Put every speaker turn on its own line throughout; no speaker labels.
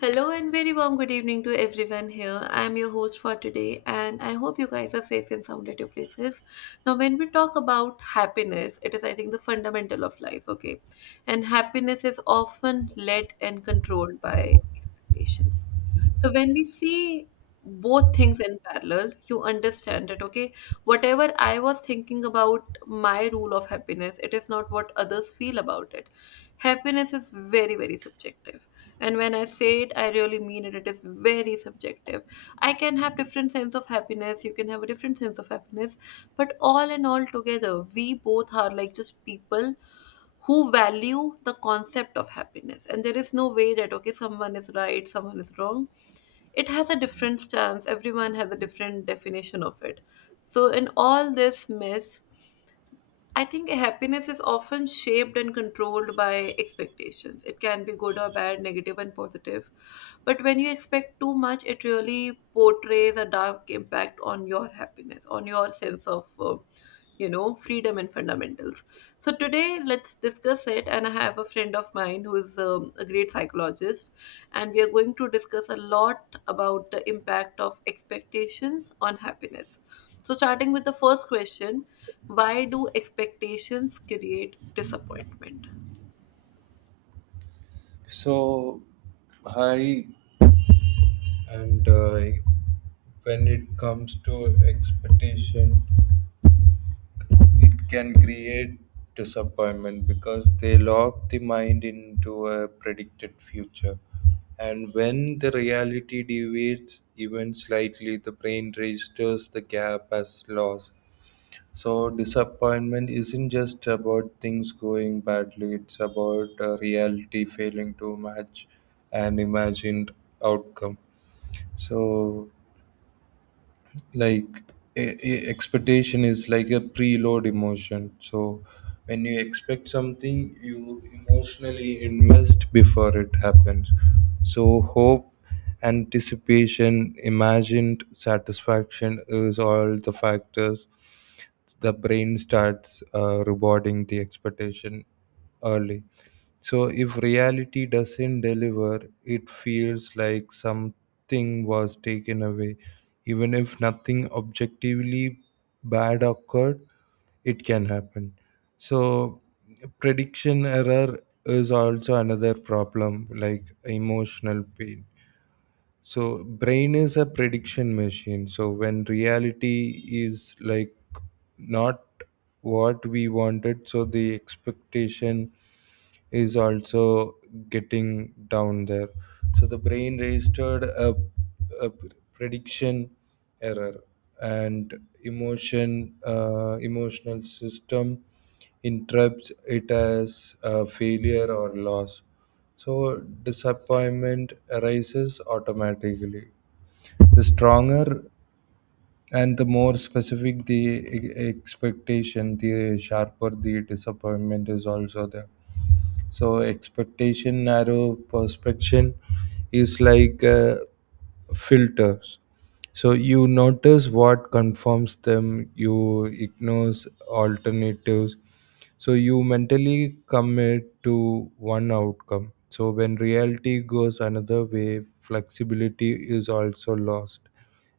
Hello and very warm good evening to everyone here. I am your host for today, and I hope you guys are safe and sound at your places. Now, when we talk about happiness, it is, I think, the fundamental of life, okay? And happiness is often led and controlled by expectations. So when we see both things in parallel, you understand it, okay? Whatever I was thinking about my rule of happiness, it is not what others feel about it. Happiness is very, very subjective. And when I say it, I really mean it. It is very subjective. I can have different sense of happiness. You can have a different sense of happiness. But all in all together, we both are like just people who value the concept of happiness, and there is no way that, okay, someone is right, someone is wrong. It has a different stance. Everyone has a different definition of it. So in all this mess, I think happiness is often shaped and controlled by expectations. It can be good or bad, negative and positive. But when you expect too much, it really portrays a dark impact on your happiness, on your sense of freedom and fundamentals. So today, let's discuss it. And I have a friend of mine who is a great psychologist, and we are going to discuss a lot about the impact of expectations on happiness. So, starting with the first question. Why do expectations create disappointment?
So, hi, and when it comes to expectation, it can create disappointment because they lock the mind into a predicted future. And when the reality deviates even slightly, the brain registers the gap as loss. So, disappointment isn't just about things going badly, it's about reality failing to match an imagined outcome. So, like a expectation is like a preload emotion. So when you expect something, you emotionally invest before it happens. So hope, anticipation, imagined satisfaction is all the factors. The brain starts rewarding the expectation early, so if reality doesn't deliver, it feels like something was taken away. Even if nothing objectively bad occurred, it can happen. So prediction error is also another problem, like emotional pain. So brain is a prediction machine. So when reality is like not what we wanted, so the expectation is also getting down there. So the brain registered a prediction error, and emotional system interrupts it as a failure or loss. So disappointment arises automatically. The stronger and the more specific the expectation, the sharper the disappointment is also there. So expectation, narrow perception is like filters. So you notice what confirms them, you ignores alternatives. So you mentally commit to one outcome. So when reality goes another way, flexibility is also lost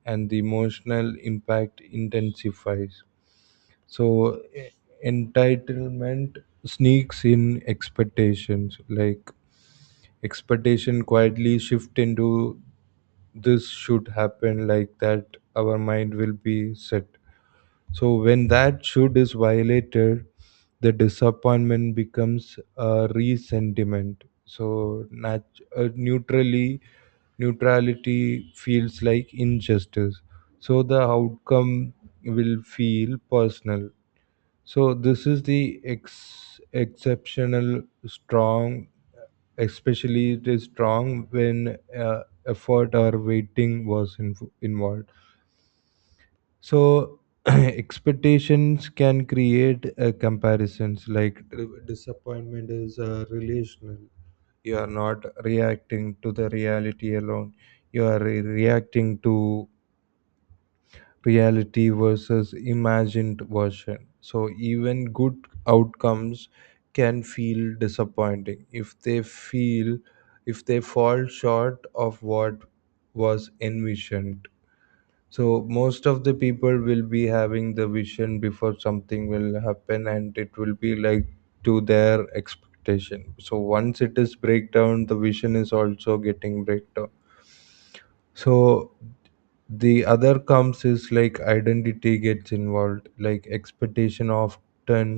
and the emotional impact intensifies. So entitlement sneaks in expectations, like expectation quietly shift into this should happen like that. Our mind will be set, so when that should is violated, the disappointment becomes a resentiment. So neutrally, neutrality feels like injustice, so the outcome will feel personal. So this is the exceptional strong, especially it is strong when effort or waiting was involved. So expectations can create comparisons, like disappointment is relational. You are not reacting to the reality alone. You are reacting to reality versus imagined version. So even good outcomes can feel disappointing if they feel if they fall short of what was envisioned. So most of the people will be having the vision before something will happen, and it will be like to their expectation. So once it is breakdown, the vision is also getting breakdown. So the other comes is like identity gets involved, like expectation often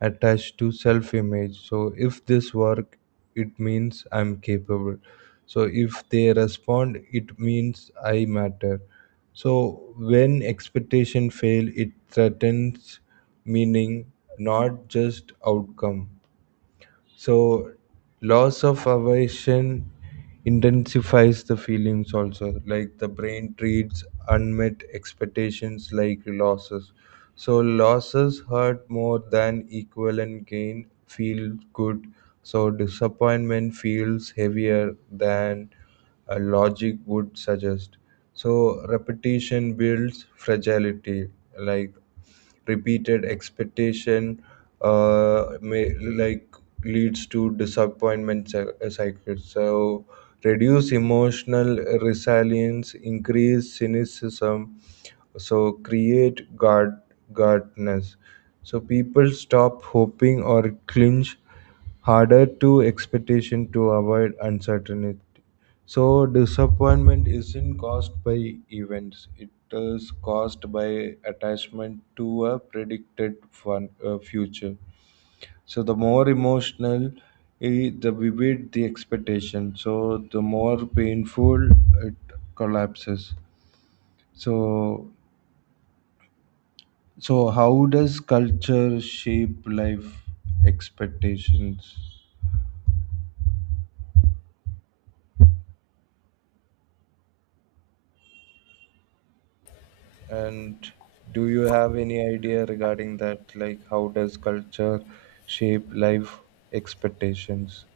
attached to self image. So if this work, it means I'm capable. So if they respond, it means I matter. So when expectation fail, it threatens meaning, not just outcome. So, loss of affection intensifies the feelings also. Like the brain treats unmet expectations like losses. So, losses hurt more than equivalent gain feel good. So, disappointment feels heavier than a logic would suggest. So, repetition builds fragility. Like repeated expectation may like leads to disappointment cycles. So reduce emotional resilience, increase cynicism, so create guard guardness. So people stop hoping or clinch harder to expectation to avoid uncertainty. So disappointment isn't caused by events. It is caused by attachment to a predicted future. So the more emotional, the vivid the expectation, so the more painful it collapses. So so how does culture shape life expectations? And do you have any idea regarding that? Like, how does culture shape life expectations?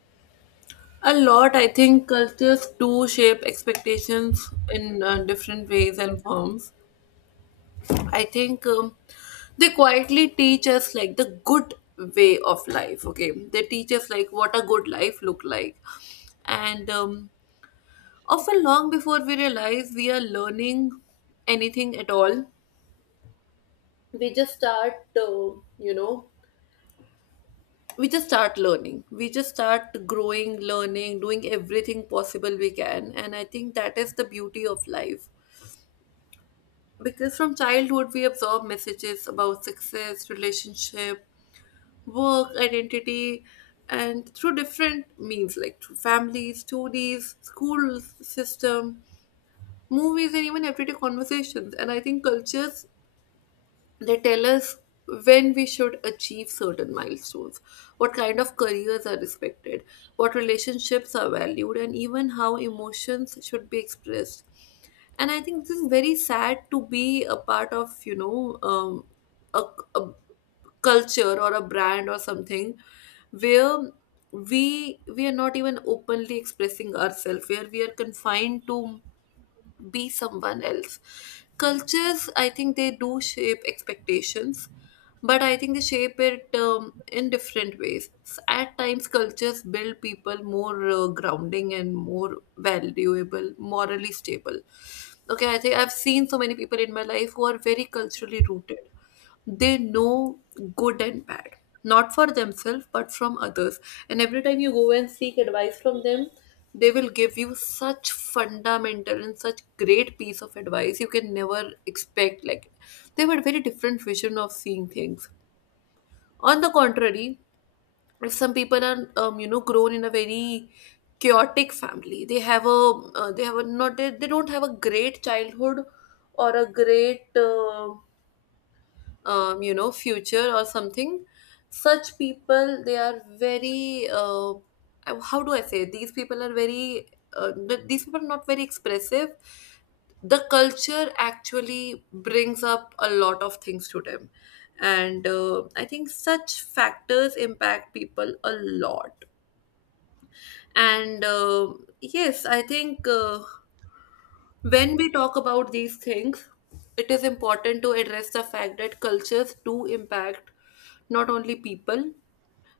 A lot, I think cultures do shape expectations in different ways and forms. I think they quietly teach us like the good way of life. Okay, they teach us like what a good life look like, and often long before we realize we are learning anything at all, we just start, uh, you know, we just start learning, we just start growing, learning, doing everything possible we can. And I think that is the beauty of life, because from childhood we absorb messages about success, relationship, work, identity, and through different means, like through family stories, school system, movies, and even everyday conversations. And I think cultures, they tell us when we should achieve certain milestones, what kind of careers are respected, what relationships are valued, and even how emotions should be expressed. And I think this is very sad to be a part of, a, a culture or a brand or something, where we are not even openly expressing ourselves, where we are confined to be someone else. Cultures, I think they do shape expectations, but I think they shape it in different ways. At times, cultures build people more grounding and more valuable, morally stable. Okay, I think I've seen so many people in my life who are very culturally rooted. They know good and bad, not for themselves but from others. And every time you go and seek advice from them, they will give you such fundamental and such great piece of advice you can never expect. Like, they have a very different vision of seeing things. On the contrary, if some people are grown in a very chaotic family, they don't have a great childhood, or a great future or something. Such people, they are very, how do I say it? These people are not very expressive. The culture actually brings up a lot of things to them. And I think such factors impact people a lot. And yes, I think, when we talk about these things, it is important to address the fact that cultures do impact not only people,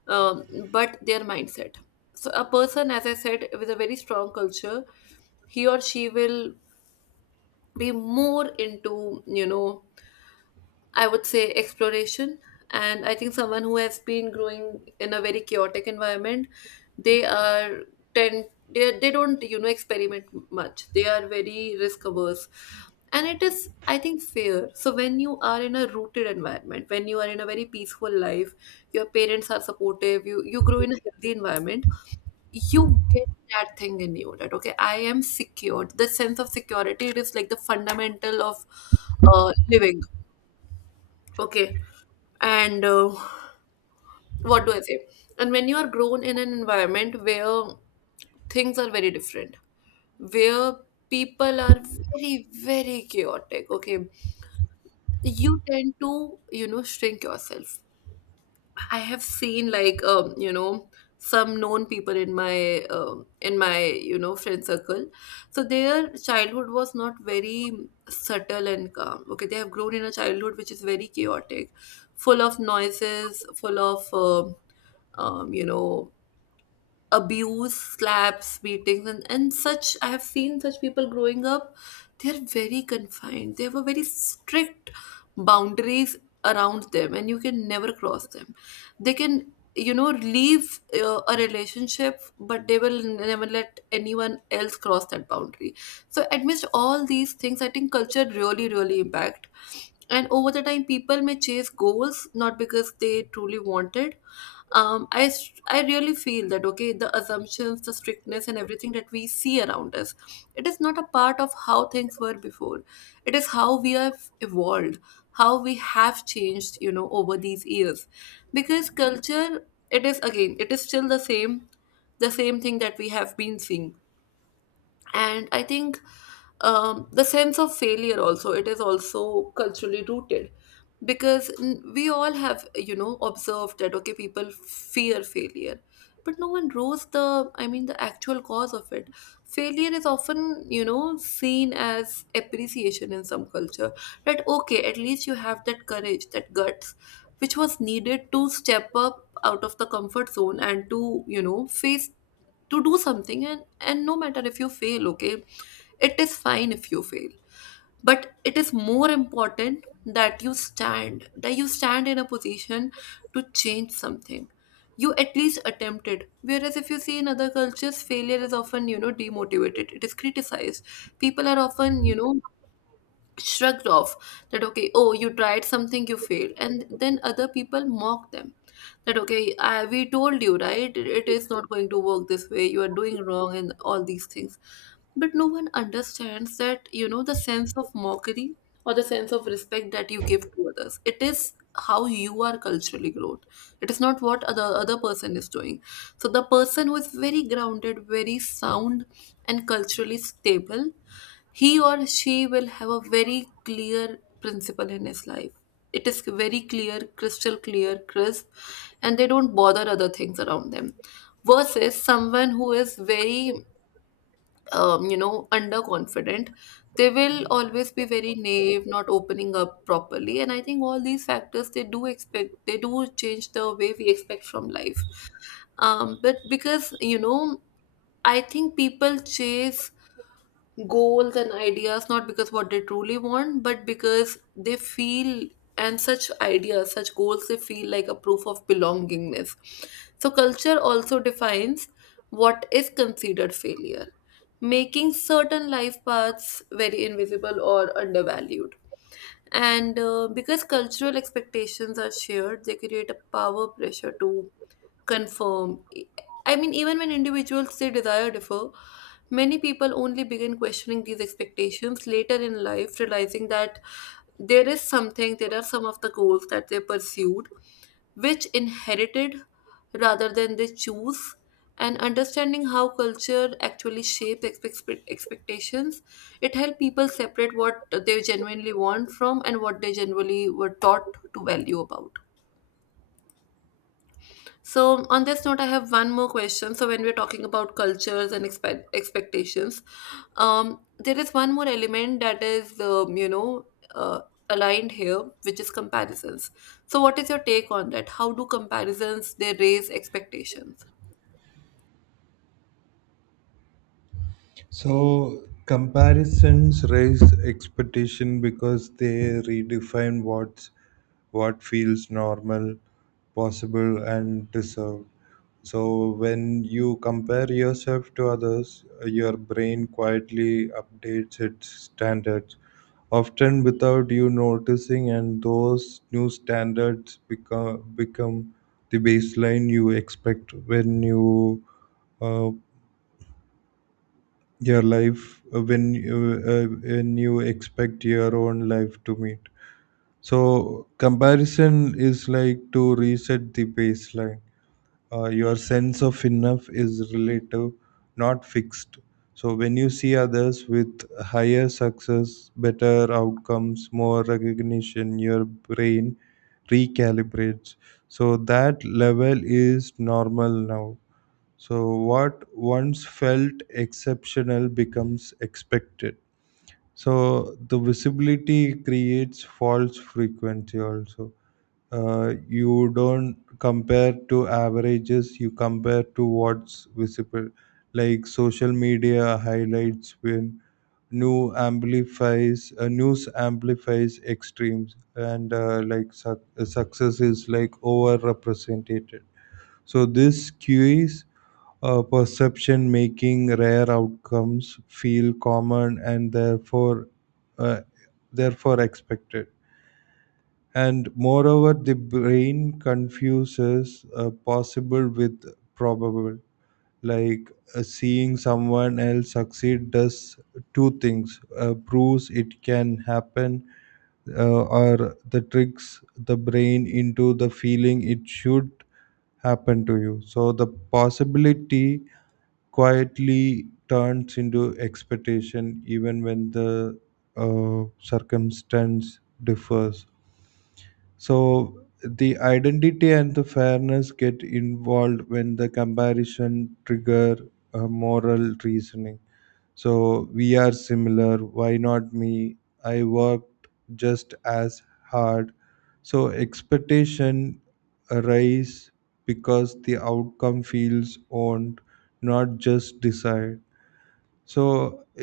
but their mindset. So, a person, as I said, with a very strong culture, he or she will be more into, I would say, exploration. And I think someone who has been growing in a very chaotic environment, they are tend they don't experiment much. They are very risk averse, and it is, I think, fair. So when you are in a rooted environment, when you are in a very peaceful life, your parents are supportive. You grow in a healthy environment. You get that thing in you that, okay, I am secured. The sense of security, it is like the fundamental of living. Okay, and what do I say, and when you are grown in an environment where things are very different, where people are very, very chaotic, okay, you tend to shrink yourself. I have seen like some known people in my in my friend circle. So their childhood was not very subtle and calm. Okay, they have grown in a childhood which is very chaotic, full of noises, full of um, you know, abuse, slaps, beatings, and such. I have seen such people growing up. They're very confined. They have a very strict boundaries around them, and you can never cross them. They can, leave a relationship, but they will never let anyone else cross that boundary. So, amidst all these things, I think culture really, really impact. And over the time, people may chase goals not because they truly wanted. I really feel that, okay, the assumptions, the strictness, and everything that we see around us, it is not a part of how things were before. It is how we have evolved, how we have changed, over these years. Because culture, it is, again, it is still the same, the same thing that we have been seeing. And I think, the sense of failure also, it is also culturally rooted. Because we all have, observed that, okay, people fear failure, but no one knows the, I mean, the actual cause of it. Failure is often, seen as appreciation in some culture, that, okay, at least you have that courage, that guts, which was needed to step up out of the comfort zone, and to face, to do something. And no matter if you fail, okay, it is fine if you fail. But it is more important that you stand, that you stand in a position to change something, you at least attempt it. Whereas if you see in other cultures, failure is often, demotivated, it is criticized. People are often, shrugged off, that, okay, oh, you tried something, you failed, and then other people mock them, that, okay, we told you, right? It is not going to work this way, you are doing wrong, and all these things. But no one understands that, the sense of mockery, or the sense of respect that you give to others, it is how you are culturally grown. It is not what other person is doing. So the person who is very grounded, very sound, and culturally stable, he or she will have a very clear principle in his life. It is very clear, crystal clear, crisp, and they don't bother other things around them. Versus someone who is very, underconfident, they will always be very naive, not opening up properly. And I think all these factors, they do expect, they do change the way we expect from life. But because, I think people chase goals and ideas not because what they truly want, but because they feel, and such ideas, such goals, they feel like a proof of belongingness. So culture also defines what is considered failure, making certain life paths very invisible or undervalued. And because cultural expectations are shared, they create a power pressure to confirm. I mean, even when individuals, they desire differ, many people only begin questioning these expectations later in life, realizing that there is something, there are some of the goals that they pursued, which inherited rather than they choose. And understanding how culture actually shapes expectations, it helps people separate what they genuinely want from and what they generally were taught to value about. So, on this note, I have one more question. So, when we're talking about cultures and expectations, there is one more element that is, uh, aligned here, which is comparisons. So, what is your take on that? How do comparisons, they raise expectations?
So comparisons raise expectation because they redefine what feels normal, possible, and deserved. So when you compare yourself to others, your brain quietly updates its standards, often without you noticing, and those new standards become the baseline you expect when you uh, your life when you expect your own life to meet. So comparison is like to reset the baseline. Uh, your sense of enough is relative, not fixed. So when you see others with higher success, better outcomes, more recognition, your brain recalibrates. So that level is normal now. So what once felt exceptional becomes expected. So the visibility creates false frequency also. Uh, you don't compare to averages, you compare to what's visible, like social media highlights. When news amplifies extremes, and like success is like over represented. So this skews perception, making rare outcomes feel common and therefore uh, therefore expected. And moreover, the brain confuses possible with probable. Like seeing someone else succeed does two things: proves it can happen, or the tricks the brain into the feeling it should happen to you. So the possibility quietly turns into expectation, even when the circumstance differs. So the identity and the fairness get involved when the comparison trigger moral reasoning. So we are similar, why not me? I worked just as hard. So expectation arise because the outcome feels owned, not just desired. So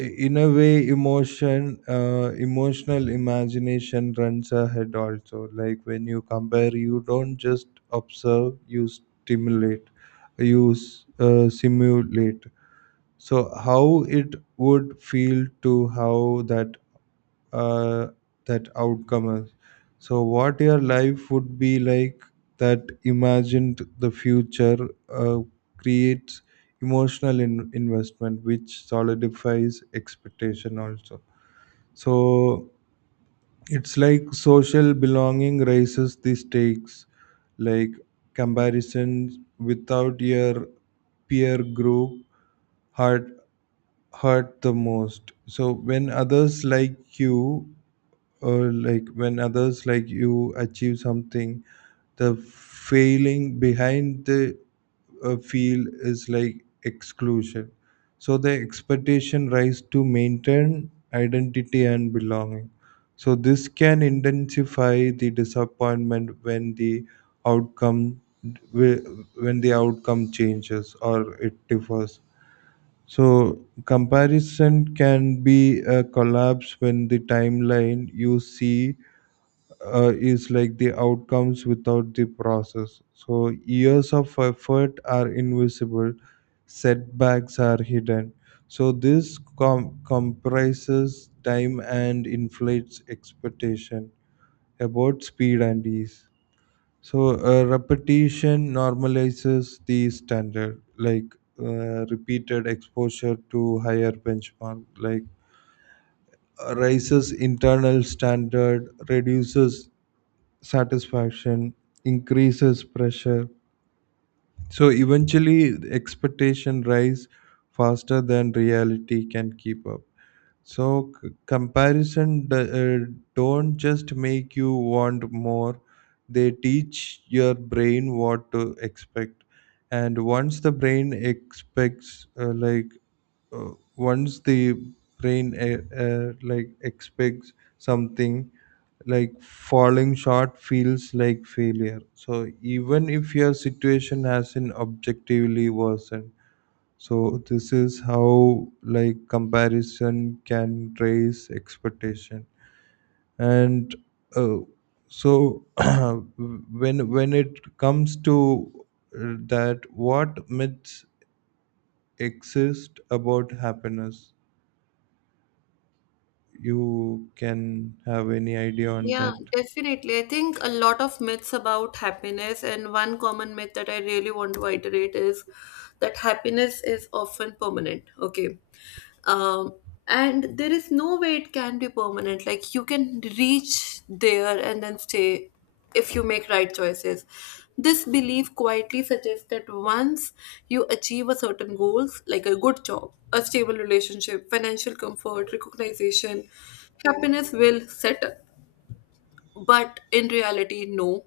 in a way, emotional imagination runs ahead also. Like when you compare, you don't just observe, you stimulate, simulate. So how it would feel to how that uh, that outcome is. So, what your life would be like, that imagined the future uh, creates emotional investment, which solidifies expectation also. So, it's like social belonging raises the stakes, like comparisons without your peer group hurt hurt the most. So when others like you or like when others like you achieve something, the failing behind the feel is like exclusion. So the expectation rise to maintain identity and belonging. So this can intensify the disappointment when the outcome outcome changes or it differs. So comparison can be a collapse when the timeline you see is like the outcomes without the process. So years of effort are invisible, setbacks are hidden. So this comprises time and inflates expectation about speed and ease. So repetition normalizes the standard, like repeated exposure to higher benchmark, like raises internal standard, reduces satisfaction, increases pressure. So eventually expectation rise faster than reality can keep up. So comparison don't just make you want more, they teach your brain what to expect. And once the brain expects like uh, once the brain like expects something, like falling short feels like failure, so even if your situation hasn't objectively worsened. So this is how like comparison can raise expectation. And uh, so when it comes to that, what myths exist about happiness, you can have any idea on
Yeah,
that?
definitely. I think a lot of myths about happiness, and one common myth that I really want to iterate is that happiness is often permanent. Okay. Um, and there is no way it can be permanent. Like, you can reach there and then stay if you make right choices. This belief quietly suggests that once you achieve a certain goals, like a good job, a stable relationship, financial comfort, recognition, happiness will settle. But in reality, no.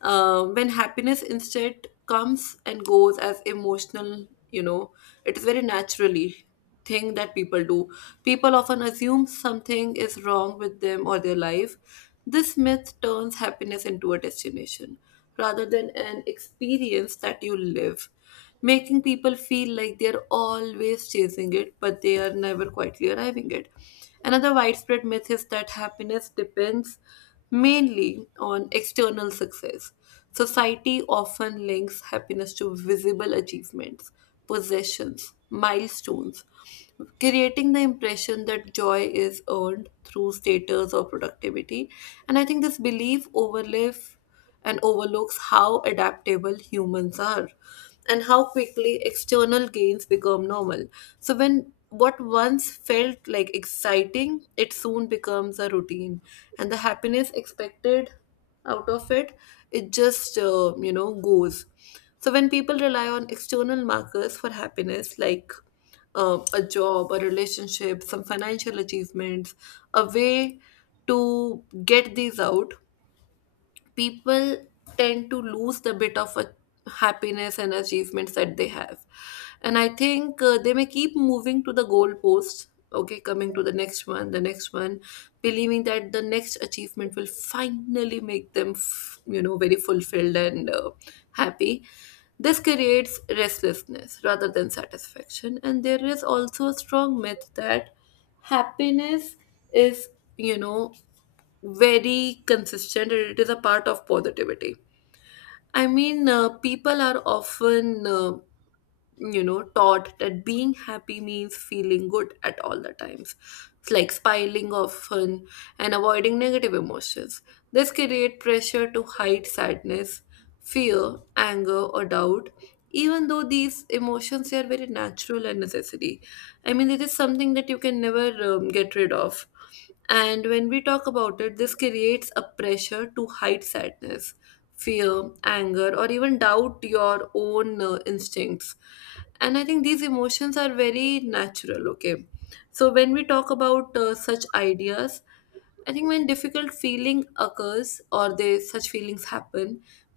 When happiness instead comes and goes as emotional, it is very naturally thing that people do. People often assume something is wrong with them or their life. This myth turns happiness into a destination rather than an experience that you live, making people feel like they're always chasing it, but they are never quietly arriving at. Another widespread myth is that happiness depends mainly on external success. Society often links happiness to visible achievements, possessions, milestones, creating the impression that joy is earned through status or productivity. And I think this belief overlive and overlooks how adaptable humans are and how quickly external gains become normal. So, when what once felt like exciting, it soon becomes a routine, and the happiness expected out of it, it just goes. So, when people rely on external markers for happiness, like a job, a relationship, some financial achievements, a way to get these out, people tend to lose the bit of a happiness and achievements that they have. And I think they may keep moving to the goalpost. Okay, coming to the next one, the next one, believing that the next achievement will finally make them very fulfilled and happy. This creates restlessness rather than satisfaction. And there is also a strong myth that happiness is, you know very consistent, and it is a part of positivity. I mean, people are often taught that being happy means feeling good at all the times. It's like smiling often and avoiding negative emotions. This create pressure to hide sadness, fear, anger or doubt, even though these emotions are very natural and necessary. I mean, it is something that you can never get rid of. And when we talk about it, this creates a pressure to hide sadness, fear, anger or even doubt your own instincts. And I think these emotions are very natural. Okay, so when we talk about such ideas, I think when difficult feeling occurs or they such feelings happen,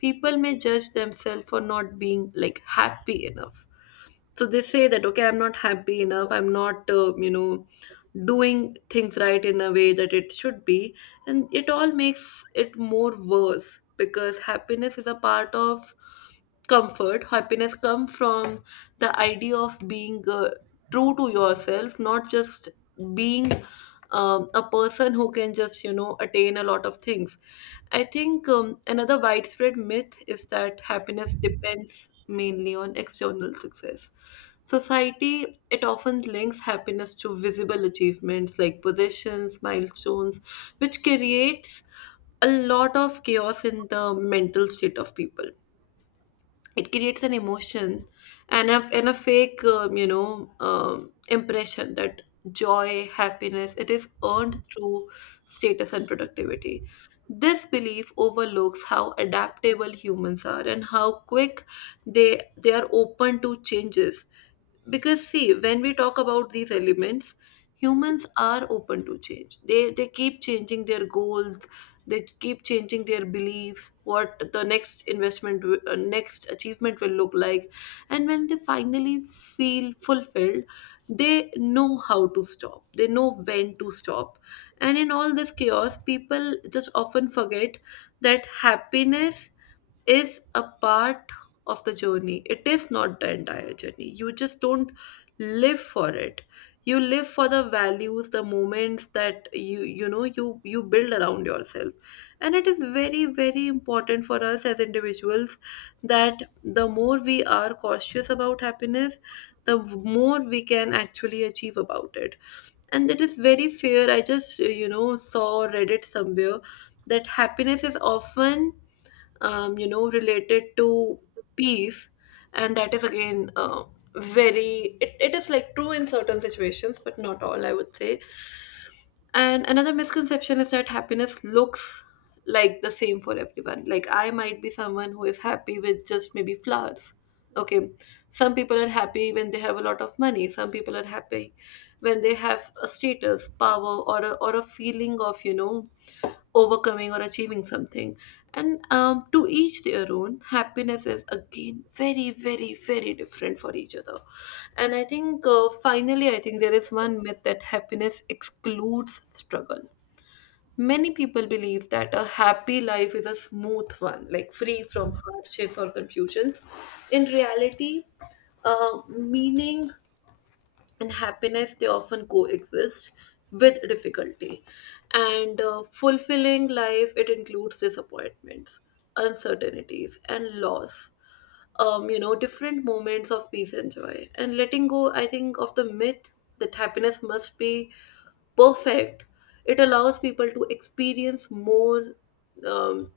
people may judge themselves for not being like happy enough. So they say that, okay, I'm not happy enough, I'm not doing things right in a way that it should be. And it all makes it more worse because happiness is a part of comfort. Happiness come from the idea of being true to yourself, not just being a person who can just, you know, attain a lot of things. I think another widespread myth is that happiness depends mainly on external success. Society, it often links happiness to visible achievements like possessions, milestones, which creates a lot of chaos in the mental state of people. It creates an emotion, and a fake, impression that joy, happiness, it is earned through status and productivity. This belief overlooks how adaptable humans are and how quick they are open to changes. Because see, when we talk about these elements, humans are open to change. They keep changing their goals, they keep changing their beliefs, what the next investment next achievement will look like. And when they finally feel fulfilled, they know how to stop, they know when to stop. And in all this chaos, people just often forget that happiness is a part of the journey. It is not the entire journey. You just don't live for it. You live for the values, the moments that you build around yourself. And it is very very important for us as individuals that the more we are cautious about happiness, the more we can actually achieve about it. And it is very fair, I just, you know, saw or read it somewhere that happiness is often related to peace. And that is again, very, it is like true in certain situations but not all, I would say. And another misconception is that happiness looks like the same for everyone. Like I might be someone who is happy with just maybe flowers. Okay. Some people are happy when they have a lot of money. Some people are happy when they have a status, power, or a feeling of, you know, overcoming or achieving something. And to each their own, happiness is again very, very, very different for each other. And I think finally, I think there is one myth that happiness excludes struggle. Many people believe that a happy life is a smooth one, like free from hardships or confusions. In reality, meaning and happiness, they often coexist with difficulty, and fulfilling life, it includes disappointments, uncertainties and loss, different moments of peace and joy. And letting go, I think, of the myth that happiness must be perfect, it allows people to experience more um,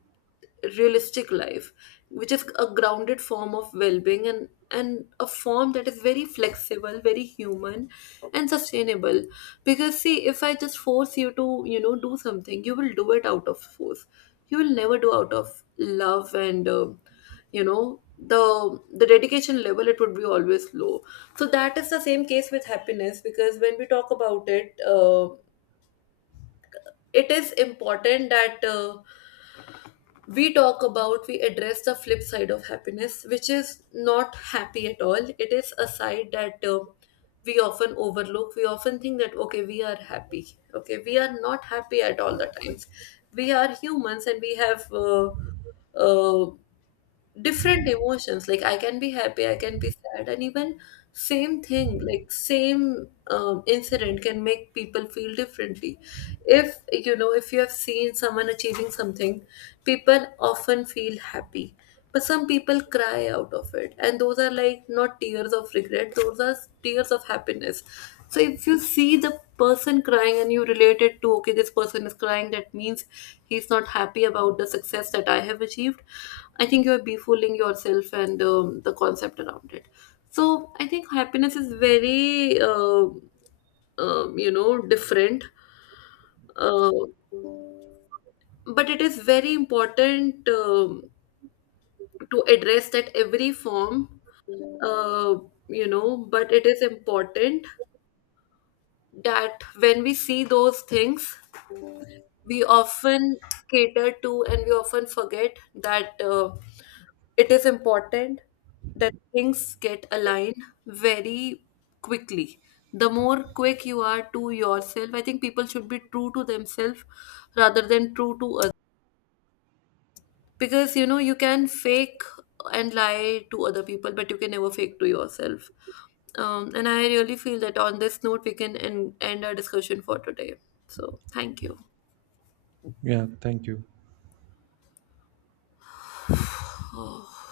realistic life, which is a grounded form of well-being, and a form that is very flexible, very human and sustainable. Because see, if I just force you to, you know, do something, you will do it out of force. You will never do out of love. And you know the the dedication level, it would be always low. So that is the same case with happiness, because when we talk about it, it is important that we talk about, we address the flip side of happiness, which is not happy at all. It is a side that we often overlook, we often think that, okay, we are happy, okay, we are not happy at all the times. We are humans and we have uh, different emotions, like I can be happy, I can be sad, and even same thing, like same incident can make people feel differently. If, you know, if you have seen someone achieving something, people often feel happy, but some people cry out of it, and those are like not tears of regret, those are tears of happiness. So if you see the person crying and you relate it to, okay, this person is crying, that means he's not happy about the success that I have achieved, I think you are befooling yourself and the concept around it. So I think happiness is very, different. uh, but it is very important to address that every form, uh, but it is important that when we see those things, we often cater to, and we often forget that it is important that things get aligned very quickly. The more quick you are to yourself, I think people should be true to themselves rather than true to, because you know, you can fake and lie to other people, but you can never fake to yourself. And I really feel that on this note, we can end our discussion for today. So thank you.
Yeah, thank you.